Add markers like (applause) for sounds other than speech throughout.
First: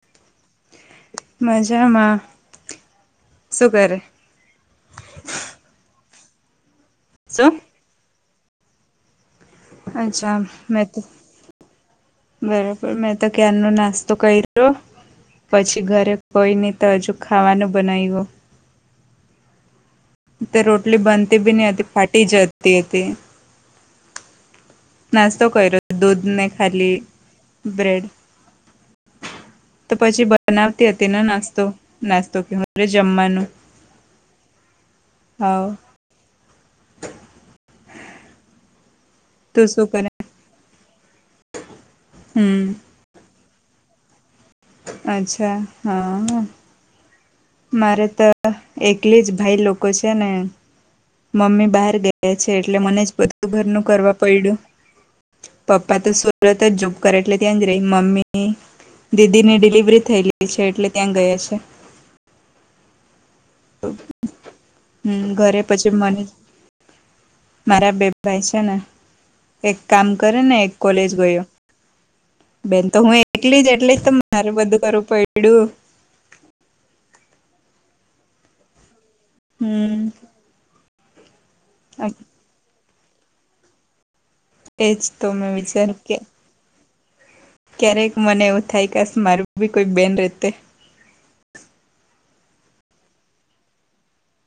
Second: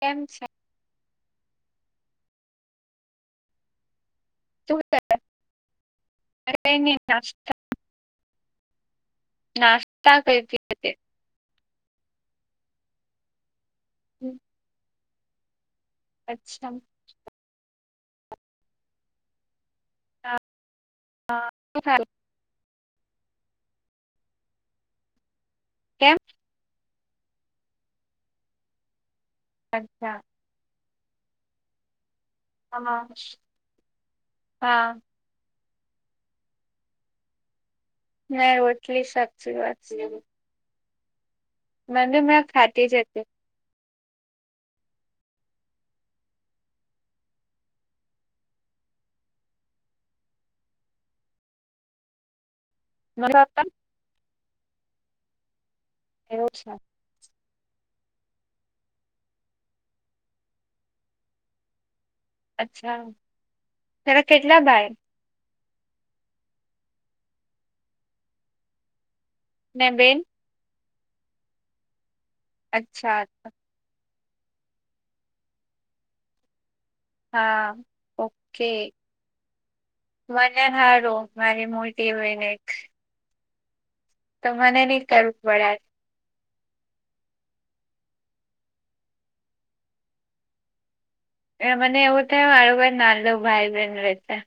કેમ છે. માજામાં શું કરે (unintelligible) શું? નાસ્તા અચ્છા કરતી મે હતી તો બરોબર મેં તો ક્યાર નો નાસ્તો કરી્યો પછી ઘરે કોઈ અચ્છા નહી તો હજુ ખાવાનું બનાવ્યું તે રોટલી બનતી હા, બી નહતી શું હતી ખાધું? ફાટી જતી હતી નાસ્તો કર્યો કેમ દૂધ ને ખાલી બ્રેડ તો અચ્છા. પછી બનાવતી હતી ન નાસ્તો નાસ્તો કેરે જમવાનું હા હા ના રોટલી સાચી તું વાત શું છે એ કરે હમ (unintelligible) અચ્છા હા મારે તો એકલી જ ભાઈ લોકો છે ને મમ્મી બહાર ગયા છે એટલે મને જ મારા બધું પપ્પા ઘરનું કરવા પડ્યું પપ્પા તો એવું છે (unintelligible) કરે એટલે ત્યાં જ રહી મમ્મી દીદી ની ડિલિવરી થય રહી છે એટલે ત્યાં ગયા છે. અચ્છા તરા કેટલા ભાઈ હમ ઘરે પછી મને મારા બે ભાઈ છે ને એક ને કામ બેન કરે ને એક કોલેજ ગયો બેન તો હું અચ્છા એકલી જ એટલી જ તારું બધું કરવું પડ્યું હા ઓકે (unintelligible) હમ (unintelligible) હોય નને મને એજ નહી કરવું તોમે વિચાર પડે કે ક્યારેક મને એવું થાય કેસ મારું બી કોઈક બેન રતે મને એવું થાય માળું ભાઈ નાનું ભાઈ બહેન રહ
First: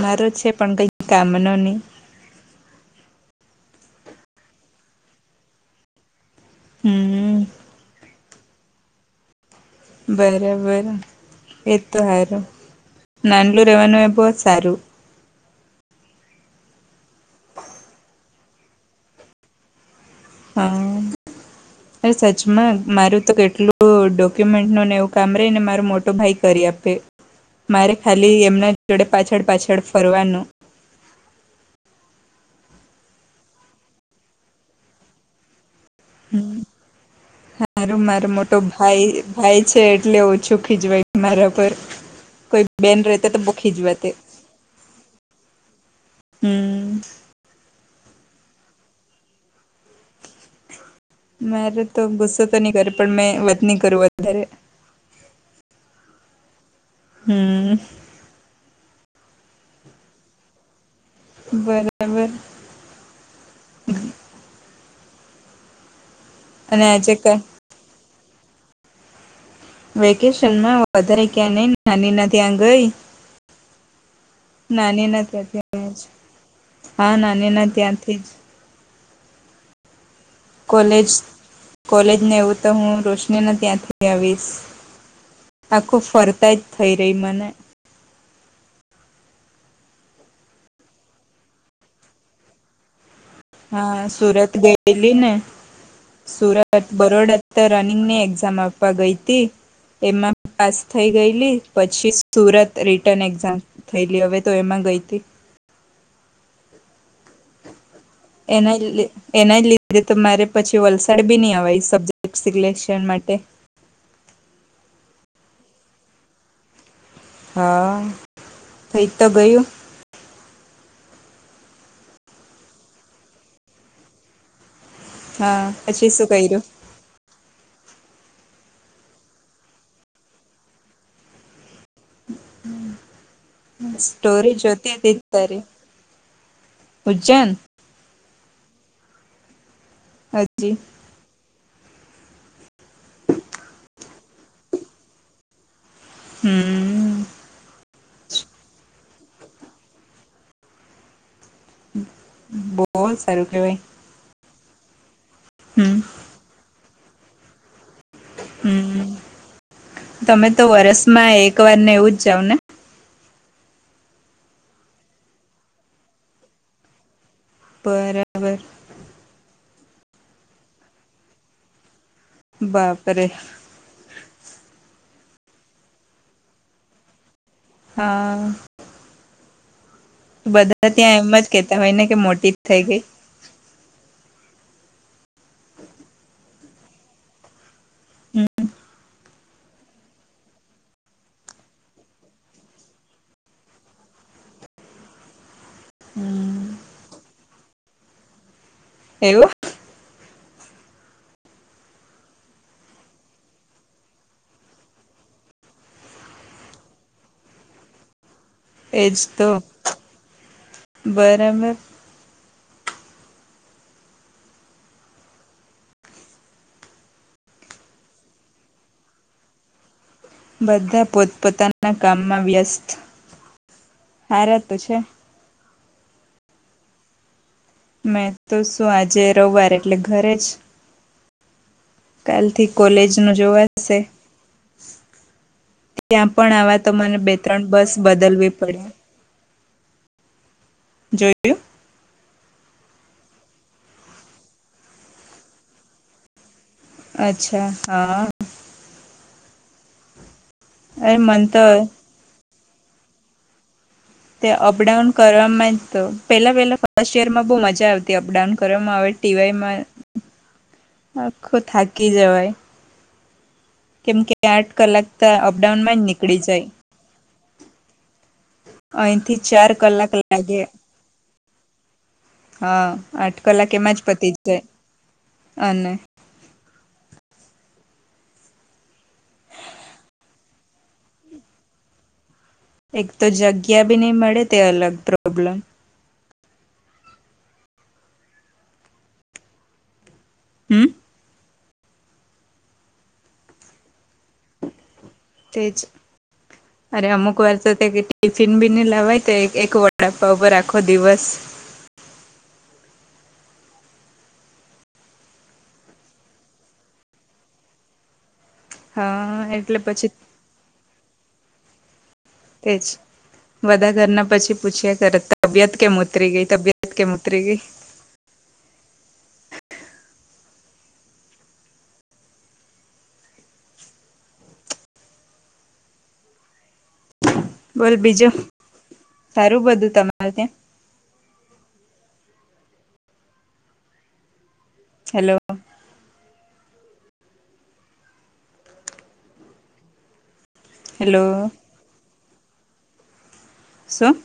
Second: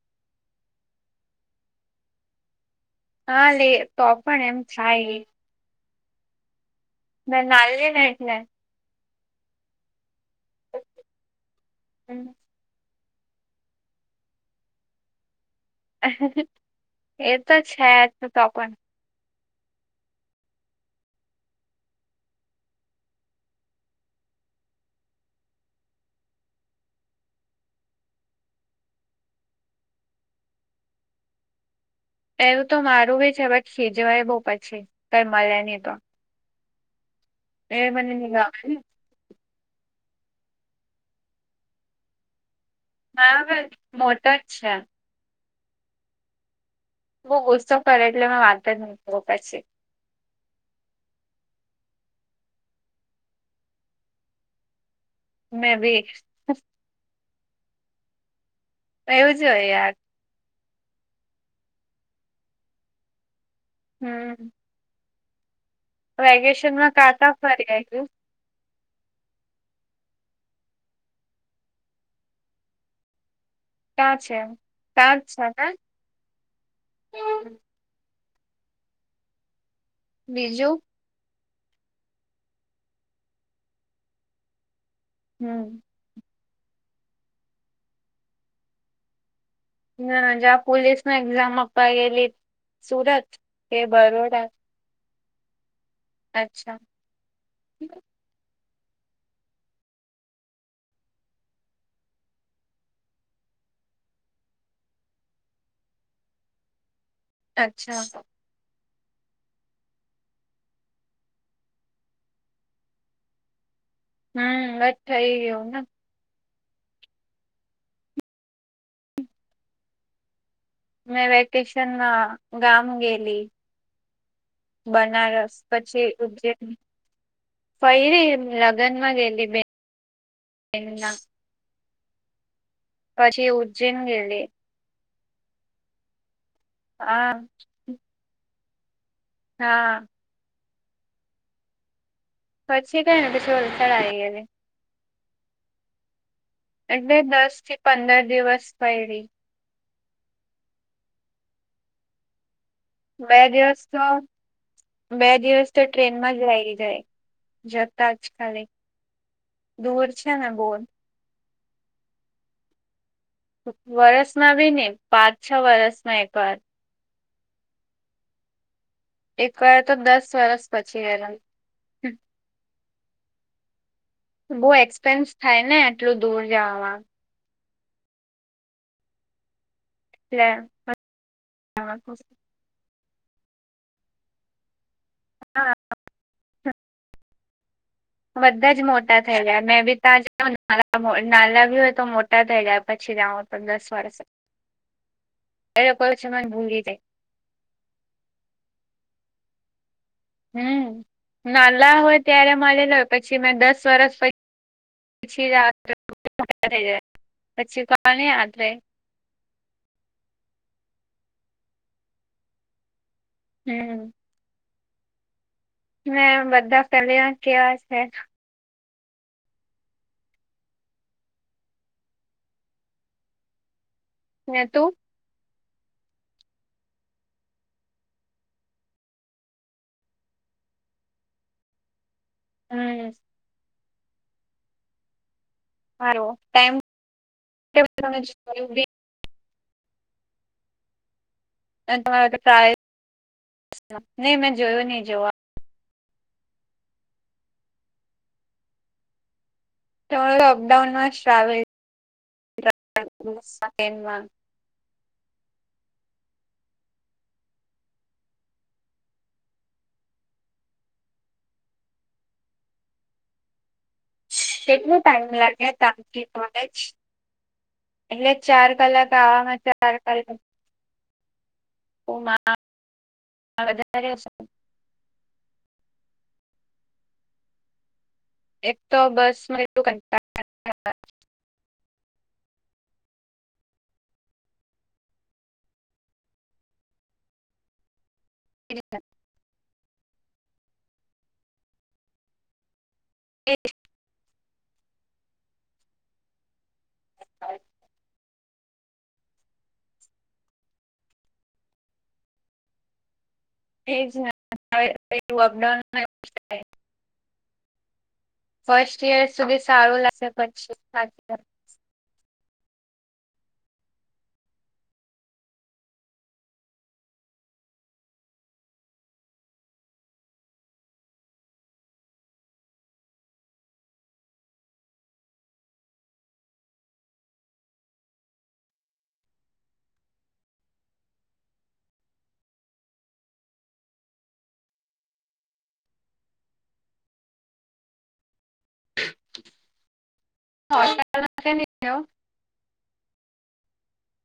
મારો છે પણ કઈ કામ ન નહીં હા લે તો પણ એમ થાય એ હમ (unintelligible) બરાબર એ તો હમ. સારું નાનું રહેેવાનું એ બહુ જ સારું એ તો છે તો પણ હમ (inaudible) અરે સચમાં મારું તો કેટલું ડોક્યુમેન્ટ નને એવું કામ રહી ને મારું મોટો ભાઈ કરી આપે મારે ખાલી એમના જોડે પાછળ પાછળ ફરવાનું એવું તો મારું ભી છે પણ ખીજવાય બહુ પછી કઈ મળે નહી તો હમ એ હાર મને માર ની ગમે મોટો ને ભાઈ થાય છે એટલે ઓછું ખીજવાય મારા પર કોઈ બેન રહતી તો મારો બોવ બી ખીજવાતી મોટો જ છે હમ બહુ ગુસ્સો કરે એટલે મે વાત જ ન પછી મારે તો ગુસ્સો તો નહી કરે પણ મેં વાત ન કરું વધારે મે બી હમ એવું જ હોય યાર. બરાબર. હમ્મ. વેકેશન અને માં આજે કાતા કા ફરી આવું? વેકેશન માં વધારે ક્યાં નઈ નાની ના ત્યાં ગઈ. ક્યાં છે નાની ત્યાં ના જ છે ત્યાંથી આયા હે. હા ને નાનીના ત્યાંથી જ બીજું? લેજ ને એવું તો હું રોશની ના ત્યાંથી આવીશ. હમ આખું ફરતા જ થઈ રહી મને. હા જ્યા પોલીસમાં એક્ઝામ આપવા ગેલી સુરત કે હા, બરોડા સુરત ગયેલી ને. અચ્છા સુરત બરોડા તો રનિંગ ની એક્ઝામ આપવા ગઈ તી. એમાં પાસ થઈ ગયેલી પછી સુરત રિટર્ન એક્ઝામ થયેલી હવે તો એમાં ગઈ તી. અચ્છા. એના લે એના જ લીધે તો મારે પછી વલસાડ બી ના અવાય સબ્જેક્ટ સિલેક્શન માટે. હમ્મ અઠ થઈ ગયું ના. હા, થઈ તો ગયું. મેં વેકેશન માં ગામ ગયેલી. બનારસ હા પછી શું કર્યું ઉજ્જૈન ફૈરી લગ્ન માં ગેએલી બેન એને નાક પછી એવું સ્ટોરી જતી રી તારી. આહ. હા. હાજી. પછી કઈ ને પીછી ચડાય ગઈ ને હમ્મ. ને દસ થી પંદર દિવસ પહેલી બો બે દિવસ તો બે દિવસ તો હમ ટ્રેનમાં જ રહી જાય જતાજ ખાલી. હમ દૂર છે તમે ને તો બહુ વરસમાં એક વાર ને એવું જ જાવ ને? તો વરસમાં બી નહી પાંચ છ વરસમાં એક વાર. પર બરાબર. એક વાર તો દસ વરસ પછી ગયલા હમ્મ. બાપરે. બહુ એક્સપેન્સ થાય ને આટલું દૂર જાવામાં. હા. એટલે બધા ત્યાં એમજ કેતા હોય ને કે મોટી થઈ ગઈ? હા. બધા જ મોટા થઈ જયા મેં બી ત્યાં જા નાલા નાલાભી હોય તો મોટા થઈ જયા પછી જાઉ. દસ વર્ષ એ લોકો છે મને હમ ભૂલી જાય. એવું. હમ્મ, નાલા હોય, ત્યારે મળેલો, પછી મેં દસ વર્ષ પ પછી, પછી કોને યાદ રહે. એજ તો બરાબર. હમ્મ. મે બધા પહેલી વાર કેવા છે. બધા પોતપોતાના કામમાં વ્યસ્ત હાર ને તો તું છે. મેં તો શું આજે રવિવાર એટલે ઘરે જ. કાલથી હમ કોલેજનું જોવા હશે. ત્યાં સારું પણ આવા તો મને બે-ત્રણ બસ બદલવી પડે. જોયું. અને તમારા નહીં, મેં જોયુ નહી જોવા. અચ્છા, હા. તમારુ અપડાઉન માં જ અરે મન ટ્રાવેલ. તો ઓસ સકન્ડમાં. તે અપડાઉન કરવામાં જ તો, પહેલાં પહેલાં ફર્સ્ટ યરમાં બહુ મજા આવતી, અપડાઉન કરવામાં આવે. ટીવાયમાં. (unintelligible) આખું થાકી જવાય. કેમ કે, આઠ કેટલો કલાક તો ટાઈમ લાગે અપડાઉનમાં જ તામથી નીકળી જાય. કોલેજ એટલે ચાર કલાક અહીંથી આવામાં ચાર કલાક કલાકમાં લાગે. હા, આઠ કલાક એમાં જ વધારે પતી જાય, અને એક તો બસ એટલું કંટા એક તો જગ્યા બી નહી મળે, તે અલગ પ્રોબ્લમ (unintelligible) હમ્મ. એજ. તે જ અરે અમુક વાર તો તે ટી ફીન બી ની લાવાય, તો એક વડાપાઉ પર આખો દિવસ એજ ને અપડા ઉમા (unintelligible) ફર્સ્ટ ઈયર હા સુધી એટલે સારું પછી લાગે, પછી એજ. બધા ઘરના પછી પૂછ્યા કરે, તબિયત કેમ ઉતરી ગઈ, તબિયત કેમ ઉતરી ગઈ. બોલ, બીજું સારું, બધું તમારે ત્યાં? હલો. હા. હલો. શુ?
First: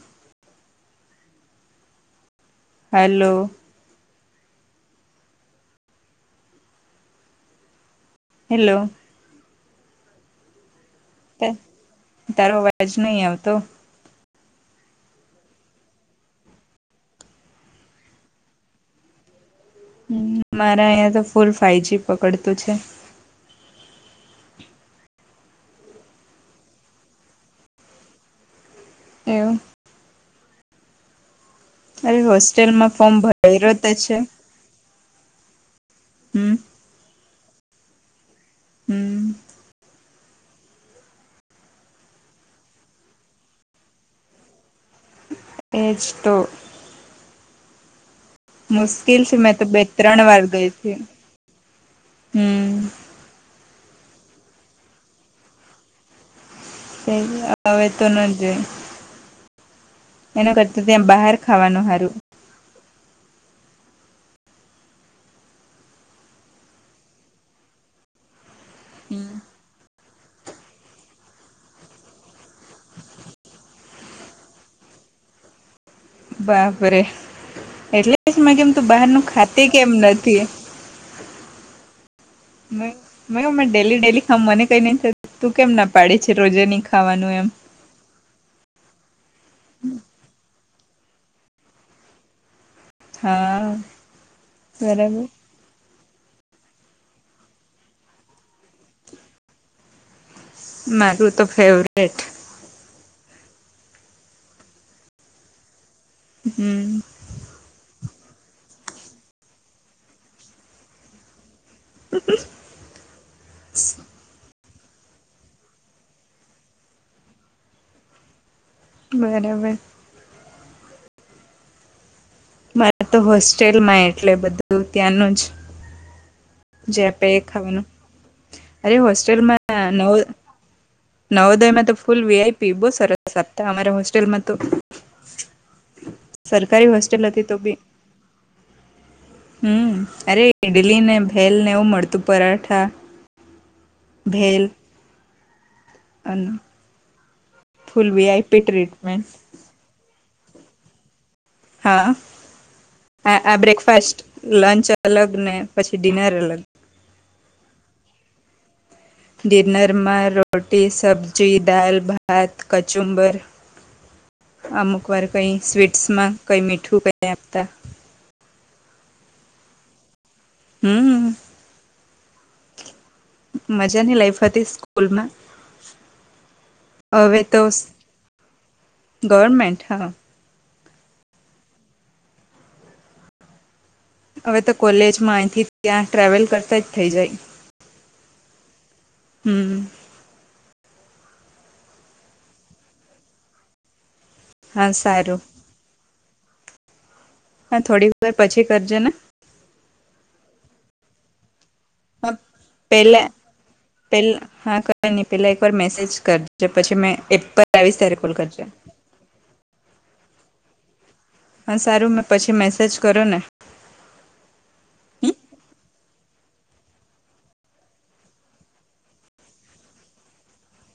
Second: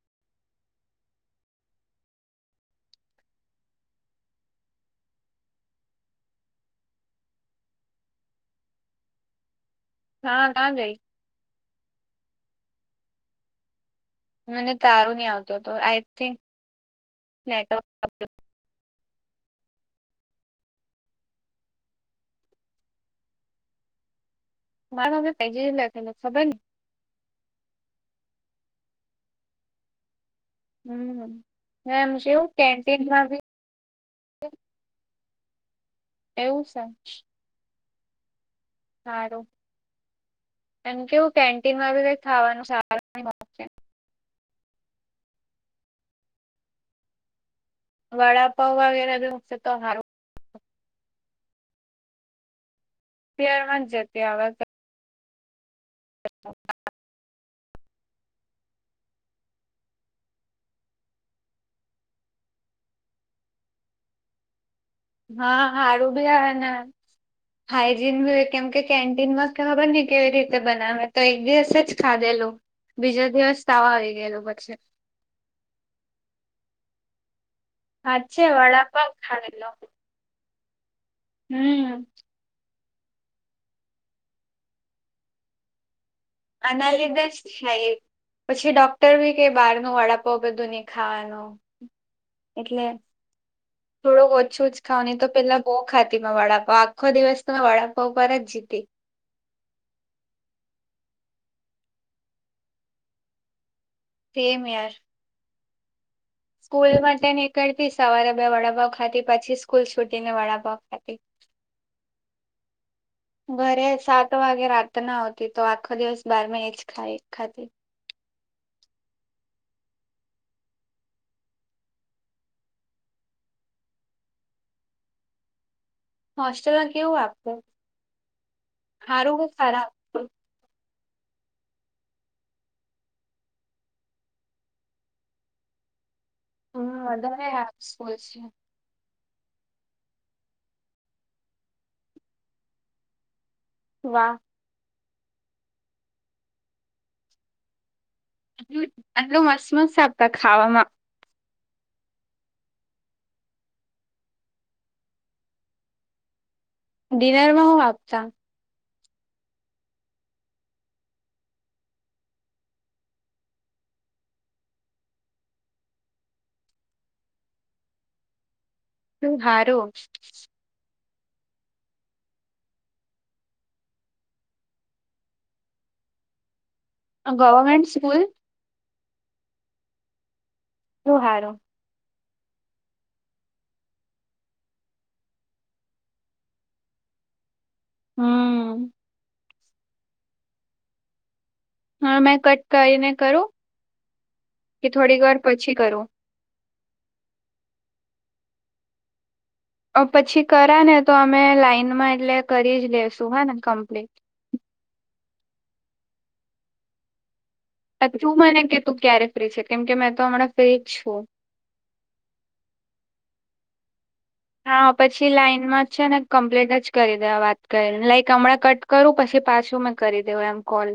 હલો. હેલો. હા, ના જાય. તારો અવાજ નહી આવતો. મને તારું નહીં આવતું હતું, આઈ થિંકટ. હ, મારા અહીં તો, ફૂલ ફાઈવ જ પકડતું છે. માણ અવે પેલે નથી સંધ એવમ હમ એમ શવું કેન્ટીનમાં બી ગઇ રોત છે. હમ એવું છે? હમ સારું એમ કેવું કેન્ટિનમાં આવી ને કઈક ખાવાનું સારું નહીં મળશે. એજ તો વડાપાવ વગેરે મુશ્કિલ બી છે મેં મૂકશે તો બે હારું ત્રણ વાર ગઈ હતી. હમ તાર માં જતી હવે તો (inaudible) હવે તો ન જોઈ એનું કરતા ત્યાં બહાર ખાવાનું હારું હા હારું બી હ અને હાઈજીન ભી કેમ કે, કેન્ટીનમાં ખબર નહી કેવી રીતે બનાવે? તો એક દિવસે જ ખાધેલું. બીજા દિવસ તવા આવી ગયેલું પછી બાપરે એટલે હાચે મે કેમ તું બહાર વડાપાવ નુ ખાતે કેમ નથી.? હમમ મે ડેલી ડેલી ખાવ મને કઈ નઈ થતું, કેમ ના પાડીે છે રોજે નહી ખાવાનું એમ હા એ પછી ડોક્ટર બી કે બહારનું વડાપાવ બધું નહીં ખાવાનું. એટલે હા થોડુંક ઓછું જ ખાવ ની બરાબર તો પેલા બો ખાતી માં વડાપાવ આખો દિવસ તો મેં વડાપાવ ઉપર જ જીતી. મારું તો ફેવરેટ સેમ યાર, સ્કૂલ હમ માટે નીકળતી સવારે બે વડાપાવ ખાતી, પછી સ્કૂલ છૂટી ને વડાપાવ ખાતે. (inaudible) (inaudible) ઘરે સાત વાગે રાત ના આવતી તો આખો દિવસ બાર મે એ જ ખાય એક ખાતી. બરાબર, મારા તો હોસ્ટેલમાં એટલે બધું ત્યાંનું જ. હોસ્ટેલમાં જે કેવું આપે તે આપતું ખાવાનું અરે હારું કે હોસ્ટેલમાં ખરાબ નવ નવોદય મા ફૂલ વિઆઈપી બહુ સરસતામા હોસ્ટેલમા તો (unintelligible) સરકારી હોસ્ટેલ હતી વધારે તો હાફ બી. સ્કૂલ છે હમ અરે ઇડલી ને ભેલ ને એવું મળતું પરાઠા વાહ ભેલ, અને ફૂલ વિઆઈ આટલું આટલું મસ્ત મસ્ત આપતા ખાવામા? હા આ બ્રેકફાસ્ટ, લંચ અલગ ને પછી ડિનર અલગ. ડિનરમાં હું આપતા? ડિનરમાં રોટી, સબ્જી, દાલ, ભાત, કચુંબર અમુક વાર કઈ સ્વીટ્સમાં કઈ મીઠું કઈ આપતા. હારો, હમમ મજાની લાઈફ હતી સ્કૂલમાં, હવે તો ગવર્મેન્ટ સ્કૂલ ગવર્મેન્ટ હા શું હારુ. હવે તો કોલેજમાં અહીંથી ત્યાં ટ્રાવેલ કરતા જ થઇ જાય. હમ. હમ. હા મેં કટ કરીને કરું કે હા થોડીક વાર સારું પછી કરું. હા થોડીક વાર પછી કરજે ને. અ પછી કરા ને તો અમે લાઈઇનમાં હા એટલે કરી જ પહેલા લેશું હા ને કમ્પ્લીટ હા. ની પેલા એક વાર મેસેજ કર જે પછી મેં એપ પર આવીશ કા ત્યારે કોલ તું મને કરજે કે તું ક્યારે ફ્રી છે કેમ કે મેં તો હમણાં ફ્રી જ છું. હા સારું મેં પછી મેસેજ કરુ ને હા પછી લાઈનમાં જ છે ને કમ્પ્લીટ જ કરી દેવા વાત કરી લાઈક હમણાં કટ કરું પછી પાછું મેં કરી દેવ એમ કોલ.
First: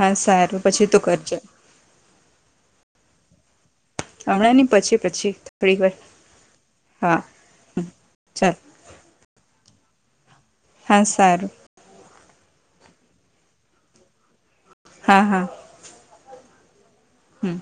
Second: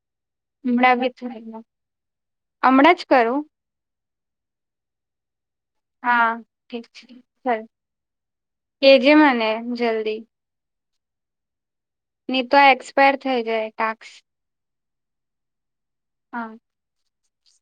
હા સારું પછી હમણાં તું બી થ કરજે હમણાં જ કરું‌. હમણાં ની પછી પછી. થોડીક વાર હા ઠીક છે હા હમ ચાલ કેજે મને જલ્દી. હા સારું. ની તો આ એક્સપાયર થઈ જાય ટાસ્ક. હા હા. હા. હમ.